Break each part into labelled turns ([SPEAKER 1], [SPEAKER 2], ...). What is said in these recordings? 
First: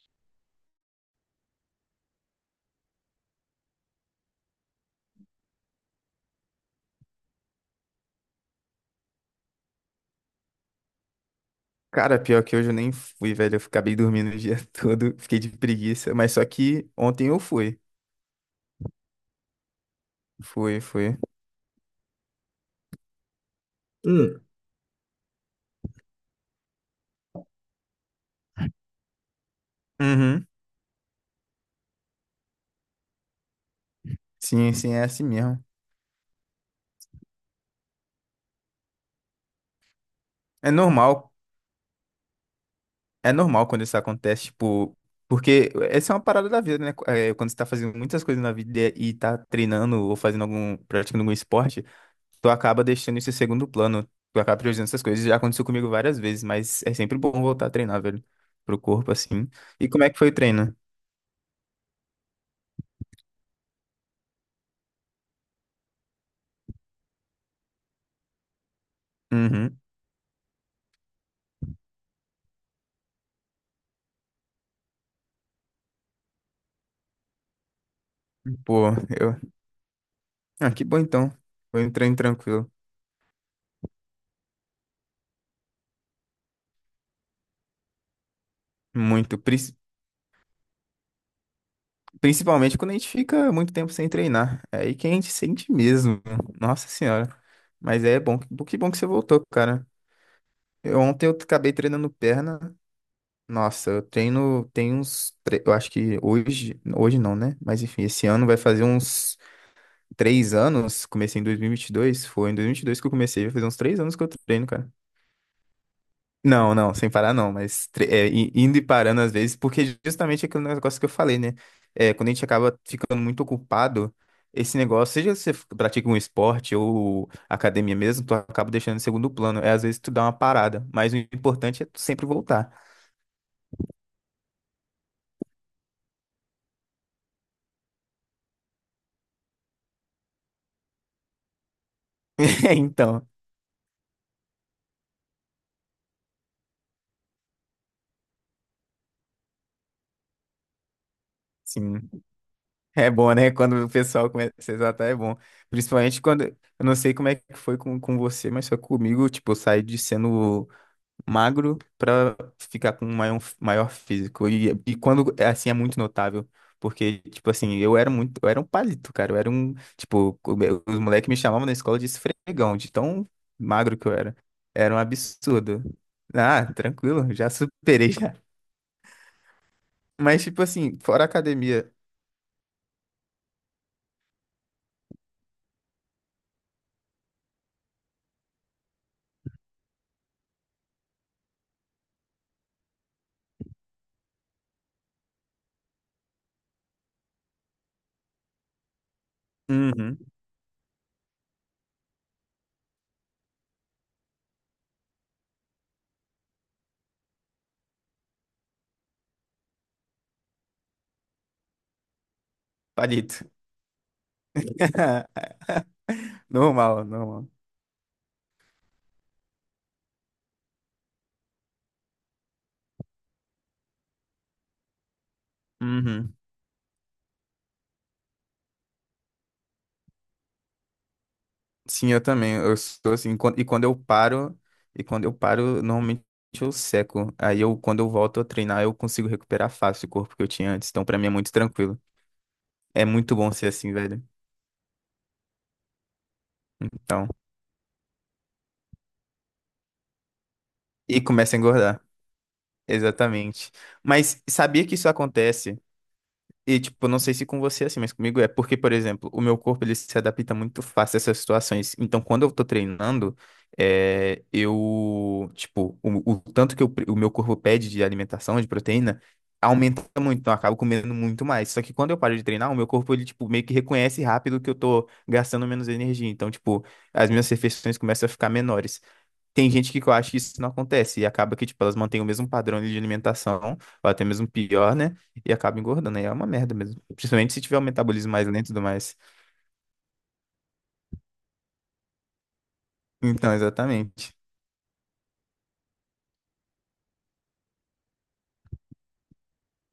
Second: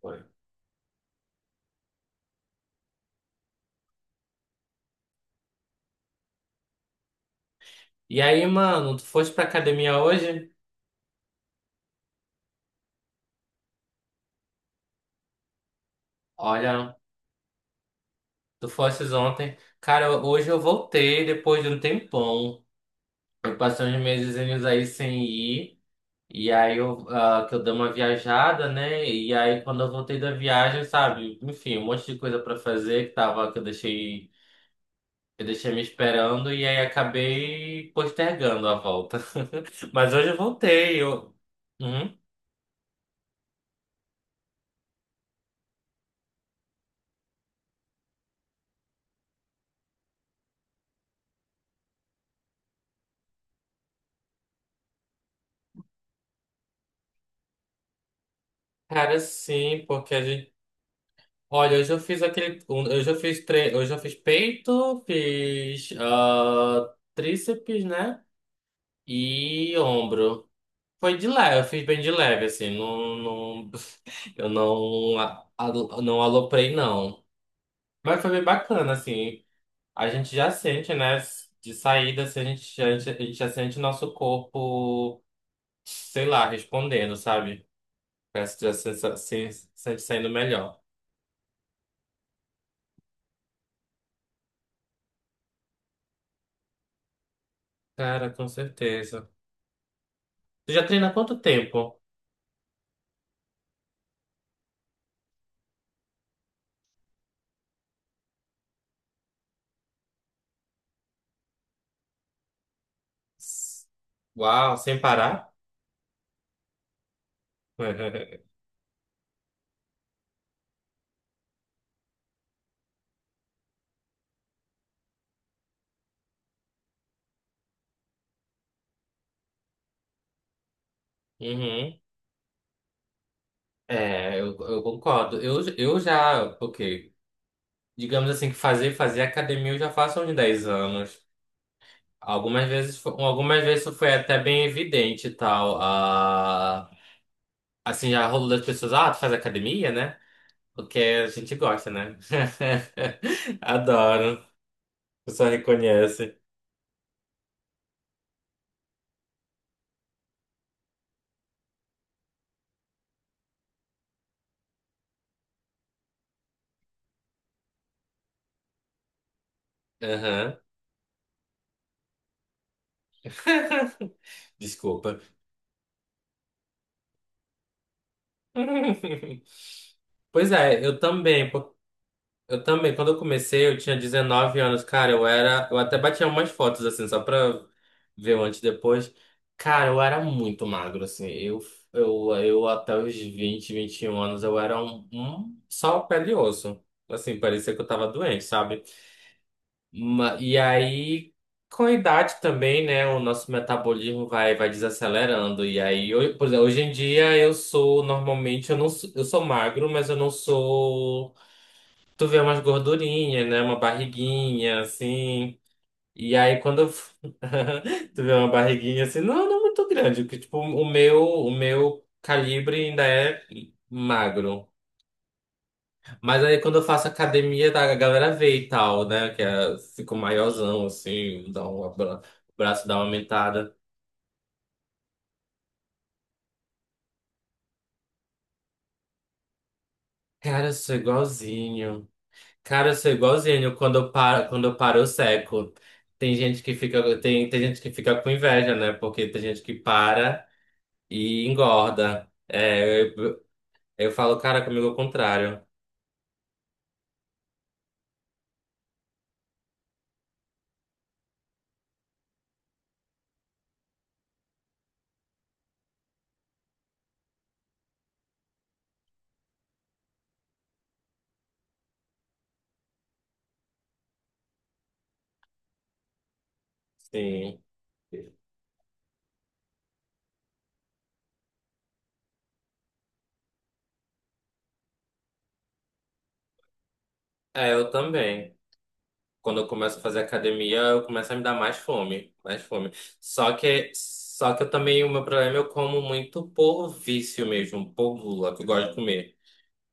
[SPEAKER 1] Foi. E aí, mano, tu foste pra academia hoje?
[SPEAKER 2] Cara, pior que hoje eu nem fui, velho. Eu acabei dormindo o dia todo, fiquei de preguiça. Mas só que
[SPEAKER 1] Olha,
[SPEAKER 2] ontem eu fui.
[SPEAKER 1] tu fostes ontem. Cara, hoje eu
[SPEAKER 2] Fui, fui.
[SPEAKER 1] voltei depois de um tempão. Eu passei uns
[SPEAKER 2] Hum.
[SPEAKER 1] mesezinhos aí sem ir. E aí eu, ah, que eu dei uma viajada, né? E aí quando eu voltei da
[SPEAKER 2] Uhum.
[SPEAKER 1] viagem, sabe? Enfim, um monte de coisa pra fazer que
[SPEAKER 2] Sim, sim, é assim
[SPEAKER 1] eu
[SPEAKER 2] mesmo.
[SPEAKER 1] deixei me esperando e aí acabei postergando a volta. Mas hoje eu
[SPEAKER 2] É
[SPEAKER 1] voltei.
[SPEAKER 2] normal,
[SPEAKER 1] Uhum.
[SPEAKER 2] é normal quando isso acontece, tipo, porque essa é uma parada da vida, né? É, quando você tá fazendo muitas coisas na vida e tá treinando ou praticando algum esporte, tu acaba deixando isso em segundo plano. Tu acaba priorizando essas coisas. Já aconteceu comigo várias vezes, mas é sempre bom voltar a treinar, velho, pro corpo
[SPEAKER 1] Cara,
[SPEAKER 2] assim.
[SPEAKER 1] sim,
[SPEAKER 2] E como é
[SPEAKER 1] porque
[SPEAKER 2] que
[SPEAKER 1] a
[SPEAKER 2] foi o
[SPEAKER 1] gente.
[SPEAKER 2] treino?
[SPEAKER 1] Olha, eu já fiz aquele. Eu já fiz eu já fiz peito, fiz tríceps, né? E
[SPEAKER 2] Uhum.
[SPEAKER 1] ombro. Foi de leve, eu fiz bem de leve, assim. Não, não. Eu não, não aloprei, não. Mas foi bem
[SPEAKER 2] Pô,
[SPEAKER 1] bacana,
[SPEAKER 2] eu
[SPEAKER 1] assim. A gente já
[SPEAKER 2] Ah, que
[SPEAKER 1] sente,
[SPEAKER 2] bom
[SPEAKER 1] né?
[SPEAKER 2] então.
[SPEAKER 1] De
[SPEAKER 2] Foi um treino
[SPEAKER 1] saída, assim, a
[SPEAKER 2] tranquilo.
[SPEAKER 1] gente, a gente, a gente já sente nosso corpo, sei lá, respondendo, sabe? Parece que já se,
[SPEAKER 2] Muito.
[SPEAKER 1] se, se
[SPEAKER 2] pris-
[SPEAKER 1] sente saindo melhor.
[SPEAKER 2] Principalmente quando a gente fica muito tempo sem treinar. É aí que a gente sente mesmo. Nossa senhora. Mas é
[SPEAKER 1] Cara,
[SPEAKER 2] bom.
[SPEAKER 1] com
[SPEAKER 2] Que bom que você
[SPEAKER 1] certeza.
[SPEAKER 2] voltou, cara.
[SPEAKER 1] Tu já
[SPEAKER 2] Eu,
[SPEAKER 1] treina há
[SPEAKER 2] ontem eu
[SPEAKER 1] quanto
[SPEAKER 2] acabei
[SPEAKER 1] tempo?
[SPEAKER 2] treinando perna. Nossa, eu treino. Eu acho que hoje. Hoje não, né? Mas enfim, esse ano vai fazer uns 3 anos. Comecei em dois mil e vinte e dois. Foi em dois mil e vinte e dois que eu comecei. Vai fazer uns três anos que eu treino,
[SPEAKER 1] Uau,
[SPEAKER 2] cara.
[SPEAKER 1] sem parar?
[SPEAKER 2] Não, não, sem parar não, mas indo e parando às vezes, porque justamente aquele negócio que eu falei, né? É, quando a gente acaba ficando muito ocupado, esse negócio, seja pratica um esporte ou academia mesmo, tu acaba deixando em segundo plano. É, às vezes tu dá uma parada, mas o importante é
[SPEAKER 1] Uhum.
[SPEAKER 2] tu sempre voltar.
[SPEAKER 1] É, eu concordo. Eu já, ok. Digamos assim que fazer academia eu já faço há uns 10 anos. Algumas vezes, fo-
[SPEAKER 2] Então,
[SPEAKER 1] algumas vezes isso foi até bem evidente e tal. Ah, assim, já rolou das pessoas, tu faz academia, né? Porque a gente gosta,
[SPEAKER 2] sim,
[SPEAKER 1] né?
[SPEAKER 2] é bom, né? Quando o pessoal
[SPEAKER 1] Adoro.
[SPEAKER 2] começa a se exaltar, é
[SPEAKER 1] A
[SPEAKER 2] bom.
[SPEAKER 1] pessoa
[SPEAKER 2] Principalmente
[SPEAKER 1] reconhece.
[SPEAKER 2] quando, eu não sei como é que foi com você, mas foi comigo, tipo, eu saí de sendo magro para ficar com um maior, maior físico. E quando é assim é muito notável. Porque, tipo assim, eu era muito, eu era um palito, cara. Eu era um, tipo, o
[SPEAKER 1] Aham.
[SPEAKER 2] os moleques me chamavam na escola de esfregão, de tão magro que eu era. Era um
[SPEAKER 1] Desculpa.
[SPEAKER 2] absurdo. Ah, tranquilo, já superei já. Mas,
[SPEAKER 1] Pois
[SPEAKER 2] tipo
[SPEAKER 1] é, eu
[SPEAKER 2] assim, fora a
[SPEAKER 1] também.
[SPEAKER 2] academia,
[SPEAKER 1] Eu também, quando eu comecei, eu tinha 19 anos, cara, eu era, eu até batia umas fotos assim, só pra ver o antes e depois. Cara, eu era muito magro, assim, eu até os vinte vinte e um anos, eu era um só pele e osso, assim, parecia que eu tava doente, sabe?
[SPEAKER 2] uhum,
[SPEAKER 1] E aí, com a idade também, né, o nosso metabolismo vai desacelerando, e aí, eu, por exemplo, hoje em dia eu sou, normalmente, eu não, eu sou magro, mas eu não sou. Tu vê umas
[SPEAKER 2] palito.
[SPEAKER 1] gordurinhas, né? Uma barriguinha, assim. E aí quando eu
[SPEAKER 2] Normal,
[SPEAKER 1] f-
[SPEAKER 2] normal.
[SPEAKER 1] Tu vê uma barriguinha assim, não, não muito grande, porque tipo, o meu calibre ainda é magro.
[SPEAKER 2] Uhum.
[SPEAKER 1] Mas aí quando eu faço academia, tá, a galera vê e tal, né? Que é, fico maiorzão, assim, dá um
[SPEAKER 2] Sim,
[SPEAKER 1] abra-
[SPEAKER 2] eu também.
[SPEAKER 1] o
[SPEAKER 2] Eu
[SPEAKER 1] braço dá uma
[SPEAKER 2] sou assim, e
[SPEAKER 1] aumentada.
[SPEAKER 2] quando eu paro, normalmente eu seco. Aí eu, quando eu volto a treinar, eu consigo recuperar fácil o corpo que eu
[SPEAKER 1] Cara,
[SPEAKER 2] tinha
[SPEAKER 1] eu
[SPEAKER 2] antes.
[SPEAKER 1] sou
[SPEAKER 2] Então, pra mim é muito tranquilo.
[SPEAKER 1] igualzinho. Cara, eu
[SPEAKER 2] É
[SPEAKER 1] sou
[SPEAKER 2] muito bom ser
[SPEAKER 1] igualzinho
[SPEAKER 2] assim,
[SPEAKER 1] quando eu
[SPEAKER 2] velho.
[SPEAKER 1] paro, quando eu paro, eu seco. Tem gente que fica,
[SPEAKER 2] Então,
[SPEAKER 1] tem, tem gente que fica com inveja, né? Porque tem gente que para,
[SPEAKER 2] e
[SPEAKER 1] e
[SPEAKER 2] começa a engordar.
[SPEAKER 1] engorda. É, eu,
[SPEAKER 2] Exatamente.
[SPEAKER 1] eu falo,
[SPEAKER 2] Mas
[SPEAKER 1] cara,
[SPEAKER 2] sabia
[SPEAKER 1] comigo é o
[SPEAKER 2] que isso
[SPEAKER 1] contrário.
[SPEAKER 2] acontece? E, tipo, não sei se com você é assim, mas comigo é porque, por exemplo, o meu corpo ele se adapta muito fácil a essas situações. Então, quando eu tô treinando, é, eu, tipo, o tanto que o meu corpo pede de alimentação, de proteína, aumenta muito. Então, eu acabo comendo muito mais. Só que quando eu paro de treinar, o meu corpo, ele, tipo, meio que reconhece rápido que eu tô gastando menos energia. Então, tipo, as minhas
[SPEAKER 1] Sim.
[SPEAKER 2] refeições começam a ficar menores. Tem gente que eu acho que isso não acontece e acaba que, tipo, elas mantêm o mesmo padrão ali de alimentação, ou até mesmo pior, né? E acaba engordando. Aí é uma merda mesmo. Principalmente se
[SPEAKER 1] É,
[SPEAKER 2] tiver um
[SPEAKER 1] eu
[SPEAKER 2] metabolismo mais
[SPEAKER 1] também.
[SPEAKER 2] lento e tudo mais.
[SPEAKER 1] Quando eu começo a fazer academia, eu começo a me dar mais fome, mais fome.
[SPEAKER 2] Então,
[SPEAKER 1] Só que,
[SPEAKER 2] exatamente.
[SPEAKER 1] só que eu também, o meu problema, eu como muito por vício mesmo, por gula, que eu gosto de comer.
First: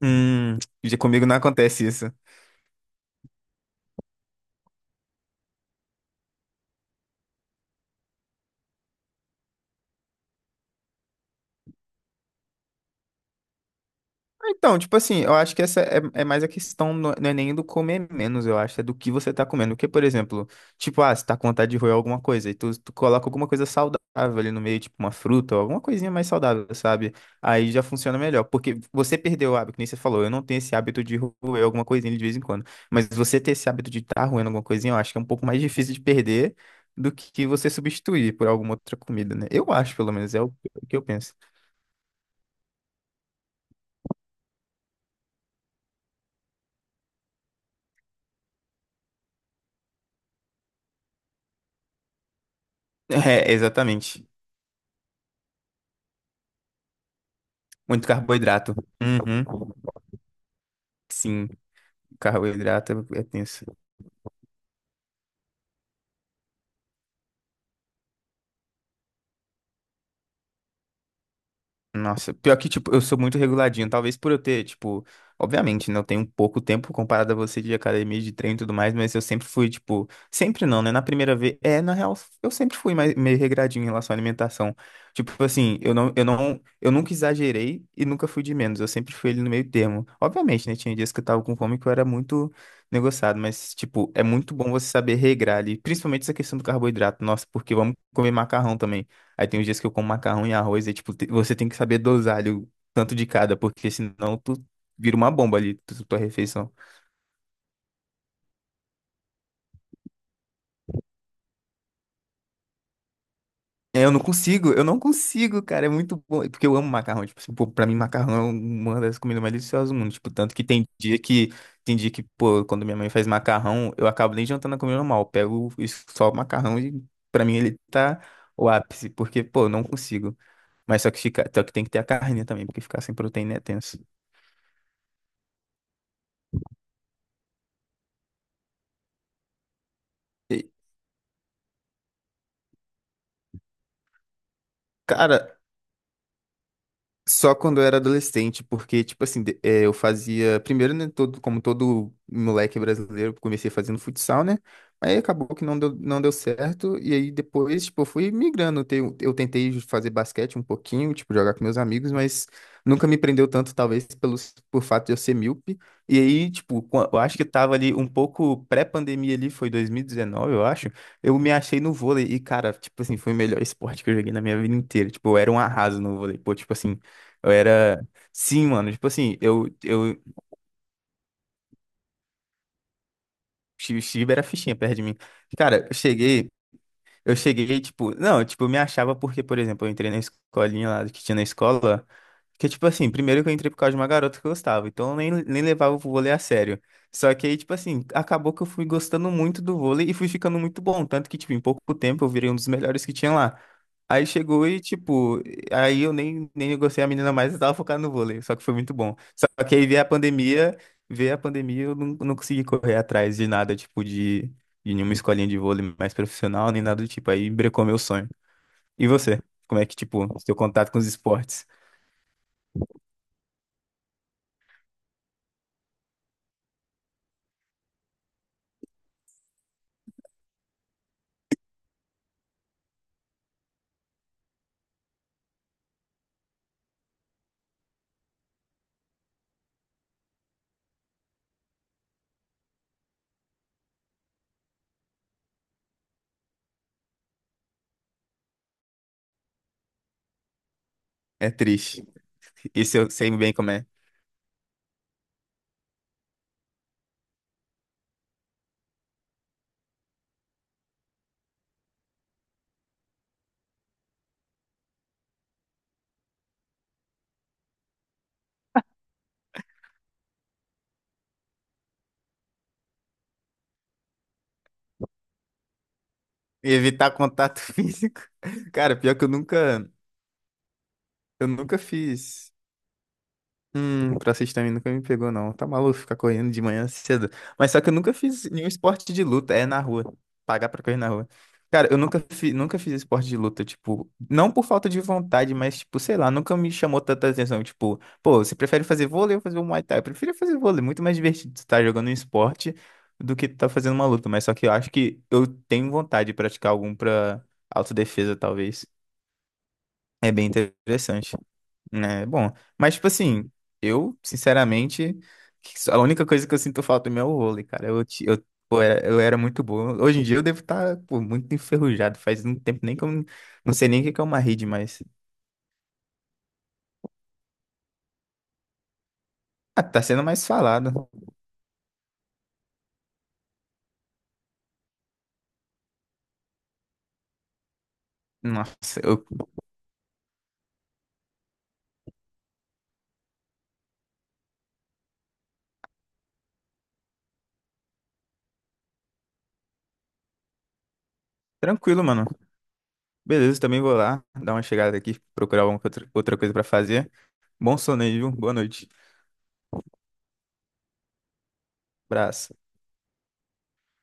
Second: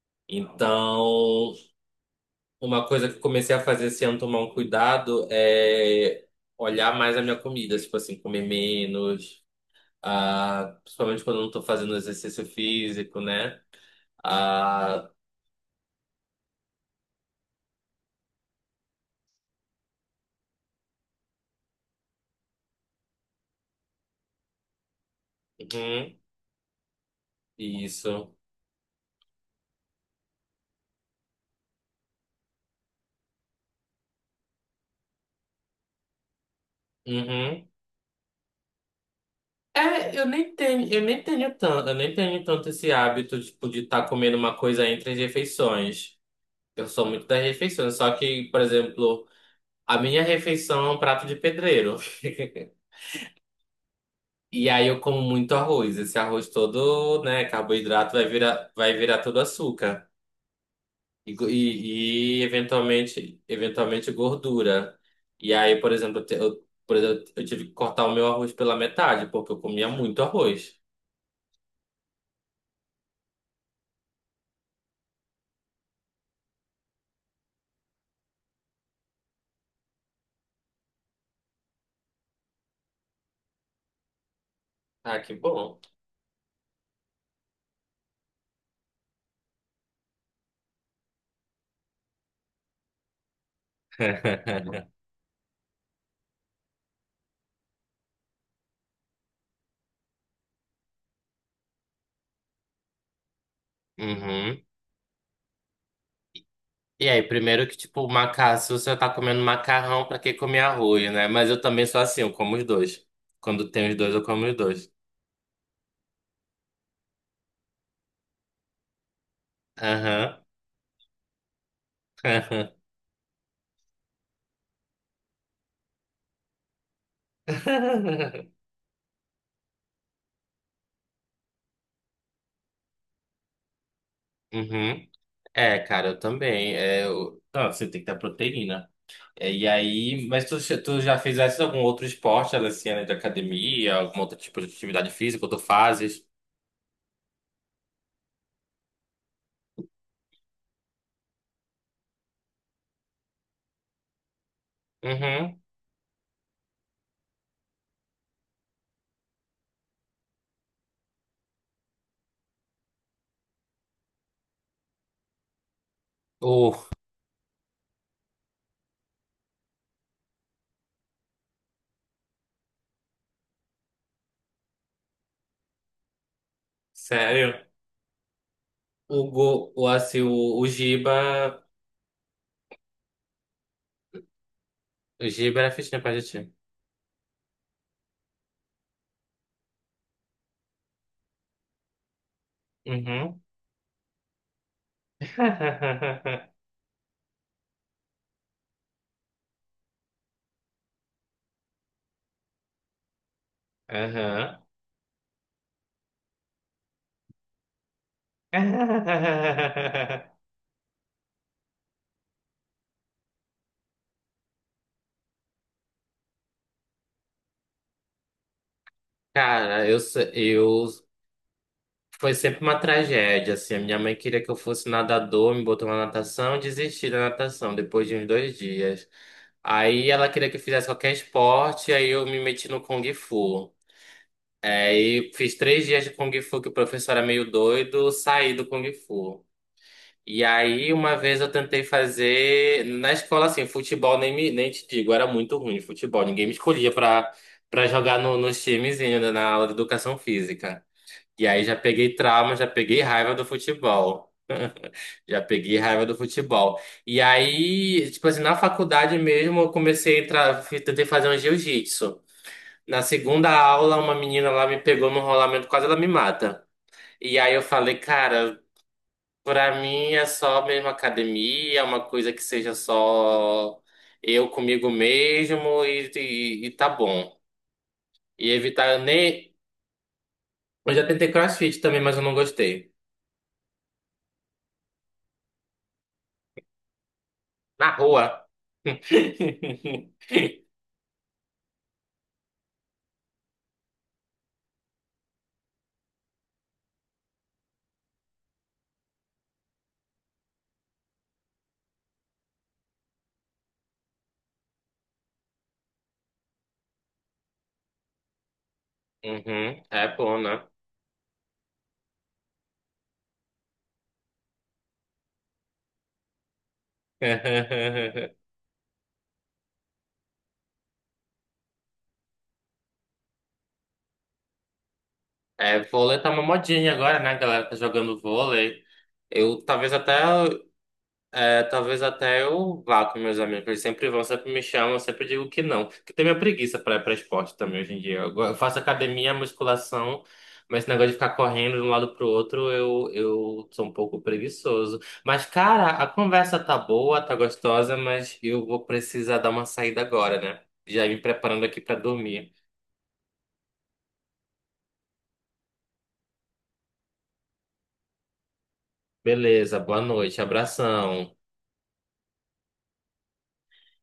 [SPEAKER 2] Já comigo não
[SPEAKER 1] Então,
[SPEAKER 2] acontece isso.
[SPEAKER 1] uma coisa que eu comecei a fazer esse ano, tomar um cuidado, é olhar mais a minha comida, tipo assim, comer menos, principalmente quando eu não tô fazendo exercício físico, né?
[SPEAKER 2] Então, tipo
[SPEAKER 1] Ah,
[SPEAKER 2] assim, eu acho que essa é mais a questão, não é nem do comer menos, eu acho, é do que você tá comendo. Porque, por exemplo, tipo, ah, você tá com vontade de roer alguma coisa, e tu coloca alguma coisa saudável ali no meio, tipo uma fruta, ou alguma coisinha
[SPEAKER 1] uhum,
[SPEAKER 2] mais saudável, sabe? Aí já funciona
[SPEAKER 1] isso.
[SPEAKER 2] melhor. Porque você perdeu o hábito, que nem você falou, eu não tenho esse hábito de roer alguma coisinha de vez em quando. Mas você ter esse hábito de estar tá roendo alguma coisinha, eu acho que é um pouco mais difícil de perder do que
[SPEAKER 1] Uhum.
[SPEAKER 2] você substituir por alguma outra comida, né? Eu acho, pelo
[SPEAKER 1] É,
[SPEAKER 2] menos, é o que eu penso.
[SPEAKER 1] eu nem tenho tanto esse hábito, tipo, de estar comendo uma coisa entre as refeições. Eu sou muito das refeições, só que, por exemplo, a minha refeição é um prato de pedreiro.
[SPEAKER 2] É, exatamente.
[SPEAKER 1] E aí eu como muito arroz. Esse arroz todo, né,
[SPEAKER 2] Muito
[SPEAKER 1] carboidrato vai virar,
[SPEAKER 2] carboidrato.
[SPEAKER 1] vai virar todo
[SPEAKER 2] Uhum.
[SPEAKER 1] açúcar. E, go-
[SPEAKER 2] Sim,
[SPEAKER 1] e, e,
[SPEAKER 2] carboidrato é
[SPEAKER 1] eventualmente,
[SPEAKER 2] tenso.
[SPEAKER 1] eventualmente gordura. E aí, por exemplo, eu tive que cortar o meu arroz pela metade, porque eu comia muito arroz.
[SPEAKER 2] Nossa, pior que, tipo, eu sou muito reguladinho. Talvez por eu ter, tipo, obviamente, né? Eu tenho pouco tempo comparado a você de academia, de treino e tudo mais, mas eu sempre fui, tipo, sempre não, né? Na primeira vez, é, na real, eu sempre fui mais, meio regradinho em relação à alimentação.
[SPEAKER 1] Ah, que
[SPEAKER 2] Tipo
[SPEAKER 1] bom.
[SPEAKER 2] assim, eu nunca exagerei e nunca fui de menos. Eu sempre fui ali no meio termo. Obviamente, né? Tinha dias que eu tava com fome que eu era muito negociado, mas, tipo, é muito bom você saber regrar ali, principalmente essa questão do carboidrato. Nossa, porque vamos comer macarrão também. Aí tem os dias que eu como macarrão e arroz, e tipo, você tem que saber dosar ali o tanto de cada, porque senão tu
[SPEAKER 1] Uhum.
[SPEAKER 2] vira uma bomba ali, tua refeição.
[SPEAKER 1] E aí, primeiro que, tipo, macarrão, se você tá comendo macarrão, pra que comer arroz, né? Mas eu também sou assim, eu como os dois. Quando tem os
[SPEAKER 2] É,
[SPEAKER 1] dois, eu como os
[SPEAKER 2] eu
[SPEAKER 1] dois.
[SPEAKER 2] não consigo, cara, é muito bom, porque eu amo macarrão, tipo, assim, pô, pra mim macarrão é uma das comidas mais deliciosas do mundo, tipo,
[SPEAKER 1] Aham.
[SPEAKER 2] tanto que tem dia que, pô, quando minha mãe faz macarrão, eu acabo nem jantando a comida normal, eu pego isso- só o macarrão e pra mim ele tá o ápice, porque, pô, eu não consigo. Mas só que, fica, só que tem que ter a carne também, porque ficar sem proteína é tenso.
[SPEAKER 1] Uhum. É, cara, eu também. É, Não, você tem que ter proteína. É, e aí, mas tu,
[SPEAKER 2] E,
[SPEAKER 1] tu já fizesse algum outro esporte, além assim, né, de academia, algum outro tipo de atividade física, ou
[SPEAKER 2] cara,
[SPEAKER 1] tu fazes?
[SPEAKER 2] só quando eu era adolescente, porque, tipo assim, eu fazia. Primeiro, né, todo, como todo moleque brasileiro, eu comecei fazendo futsal, né? Aí acabou
[SPEAKER 1] Uhum.
[SPEAKER 2] que não deu certo. E aí depois, tipo, eu fui migrando. Eu tentei fazer basquete um pouquinho, tipo, jogar com meus amigos, mas nunca me prendeu tanto, talvez, pelo, por fato de eu ser míope. E aí, tipo,
[SPEAKER 1] O,
[SPEAKER 2] eu acho que tava ali um pouco pré-pandemia ali, foi 2019, eu acho. Eu me achei no vôlei e, cara, tipo assim, foi o melhor esporte que eu joguei na minha vida inteira. Tipo, eu era um arraso no vôlei. Pô, tipo assim. Eu
[SPEAKER 1] sério?
[SPEAKER 2] era. Sim, mano. Tipo
[SPEAKER 1] O,
[SPEAKER 2] assim, eu,
[SPEAKER 1] go, o, assim,
[SPEAKER 2] eu.
[SPEAKER 1] o Giba,
[SPEAKER 2] Steve era fichinha perto de mim.
[SPEAKER 1] o Giba era
[SPEAKER 2] Cara, eu
[SPEAKER 1] fitness pra
[SPEAKER 2] cheguei.
[SPEAKER 1] gente.
[SPEAKER 2] Eu cheguei, tipo. Não, tipo, eu me achava porque, por exemplo, eu entrei na escolinha lá que tinha na escola. Que, tipo assim,
[SPEAKER 1] Uhum.
[SPEAKER 2] primeiro que eu entrei por causa de uma garota que eu gostava, então eu nem levava o vôlei a sério. Só que aí, tipo assim, acabou que eu fui gostando muito do vôlei e fui ficando muito bom. Tanto que, tipo, em pouco tempo eu virei um dos melhores que tinha lá. Aí
[SPEAKER 1] Aham.
[SPEAKER 2] chegou e, tipo, aí eu nem gostei a menina mais, eu tava focado no vôlei, só que foi muito bom. Só que aí veio a pandemia, eu não consegui correr atrás de nada, tipo, de, nenhuma escolinha de vôlei mais profissional, nem nada do tipo. Aí brecou meu sonho. E você? Como é
[SPEAKER 1] Cara,
[SPEAKER 2] que,
[SPEAKER 1] eu,
[SPEAKER 2] tipo,
[SPEAKER 1] se-
[SPEAKER 2] seu
[SPEAKER 1] eu,
[SPEAKER 2] contato com os esportes?
[SPEAKER 1] foi sempre uma tragédia, assim, a minha mãe queria que eu fosse nadador, me botou na natação, eu desisti da natação depois de uns 2 dias. Aí ela queria que eu fizesse qualquer esporte, aí eu me meti no Kung Fu. É, aí fiz 3 dias de Kung Fu, que o professor era meio doido, saí do Kung Fu. E aí uma vez eu tentei fazer, na escola assim, futebol nem, me, nem te digo, era muito ruim de futebol, ninguém me escolhia pra, para jogar no, nos times ainda na aula de educação física. E
[SPEAKER 2] É
[SPEAKER 1] aí já
[SPEAKER 2] triste.
[SPEAKER 1] peguei trauma, já
[SPEAKER 2] Isso
[SPEAKER 1] peguei
[SPEAKER 2] eu sei
[SPEAKER 1] raiva do
[SPEAKER 2] bem como é.
[SPEAKER 1] futebol. Já peguei raiva do futebol. E aí, tipo assim, na faculdade mesmo, eu comecei a entrar, tentei fazer um jiu-jitsu. Na segunda aula, uma menina lá me pegou no rolamento, quase ela me mata. E aí eu falei, cara, pra mim é só mesmo academia, é uma coisa que seja só eu comigo mesmo e tá
[SPEAKER 2] Evitar
[SPEAKER 1] bom.
[SPEAKER 2] contato físico.
[SPEAKER 1] E evitar,
[SPEAKER 2] Cara,
[SPEAKER 1] eu
[SPEAKER 2] pior que
[SPEAKER 1] nem. Eu já tentei
[SPEAKER 2] eu nunca
[SPEAKER 1] CrossFit também, mas eu não
[SPEAKER 2] fiz.
[SPEAKER 1] gostei.
[SPEAKER 2] Crossfit também nunca me pegou, não. Tá maluco ficar correndo de manhã cedo. Mas só que eu
[SPEAKER 1] Na
[SPEAKER 2] nunca
[SPEAKER 1] rua.
[SPEAKER 2] fiz nenhum esporte de luta. É na rua. Pagar pra correr na rua. Cara, eu nunca fiz esporte de luta, tipo, não por falta de vontade, mas, tipo, sei lá, nunca me chamou tanta atenção. Tipo, pô, você prefere fazer vôlei ou fazer um Muay Thai? Eu prefiro fazer vôlei, muito mais divertido estar jogando um esporte do que estar fazendo uma luta. Mas só que eu acho que eu tenho vontade de praticar algum pra autodefesa, talvez.
[SPEAKER 1] Uhum, é
[SPEAKER 2] É
[SPEAKER 1] bom,
[SPEAKER 2] bem
[SPEAKER 1] né?
[SPEAKER 2] interessante. É, bom. Mas, tipo assim, eu, sinceramente, a única coisa que eu sinto falta mesmo é o vôlei, cara. Eu, ti- eu, pô, era, eu era muito bom. Hoje em dia eu devo estar, pô, muito enferrujado. Faz um tempo nem que eu não sei nem o que que é uma rede, mas.
[SPEAKER 1] É, vôlei tá uma modinha agora, né? A galera tá jogando vôlei. Eu
[SPEAKER 2] Ah,
[SPEAKER 1] talvez
[SPEAKER 2] tá
[SPEAKER 1] até
[SPEAKER 2] sendo mais falado.
[SPEAKER 1] é, talvez até eu vá com meus amigos. Eles sempre vão, sempre me chamam, eu sempre digo que não. Porque tem minha preguiça pra ir pra esporte também hoje em dia. Eu faço
[SPEAKER 2] Nossa, eu.
[SPEAKER 1] academia, musculação, mas esse negócio de ficar correndo de um lado pro outro, eu sou um pouco preguiçoso. Mas, cara, a conversa tá boa, tá gostosa, mas eu vou precisar dar uma saída agora, né? Já ir me preparando aqui pra
[SPEAKER 2] Tranquilo, mano.
[SPEAKER 1] dormir.
[SPEAKER 2] Beleza, também vou lá dar uma chegada aqui, procurar alguma outra coisa pra fazer. Bom sono aí, viu? Boa noite.
[SPEAKER 1] Beleza, boa noite, abração.
[SPEAKER 2] Abraço.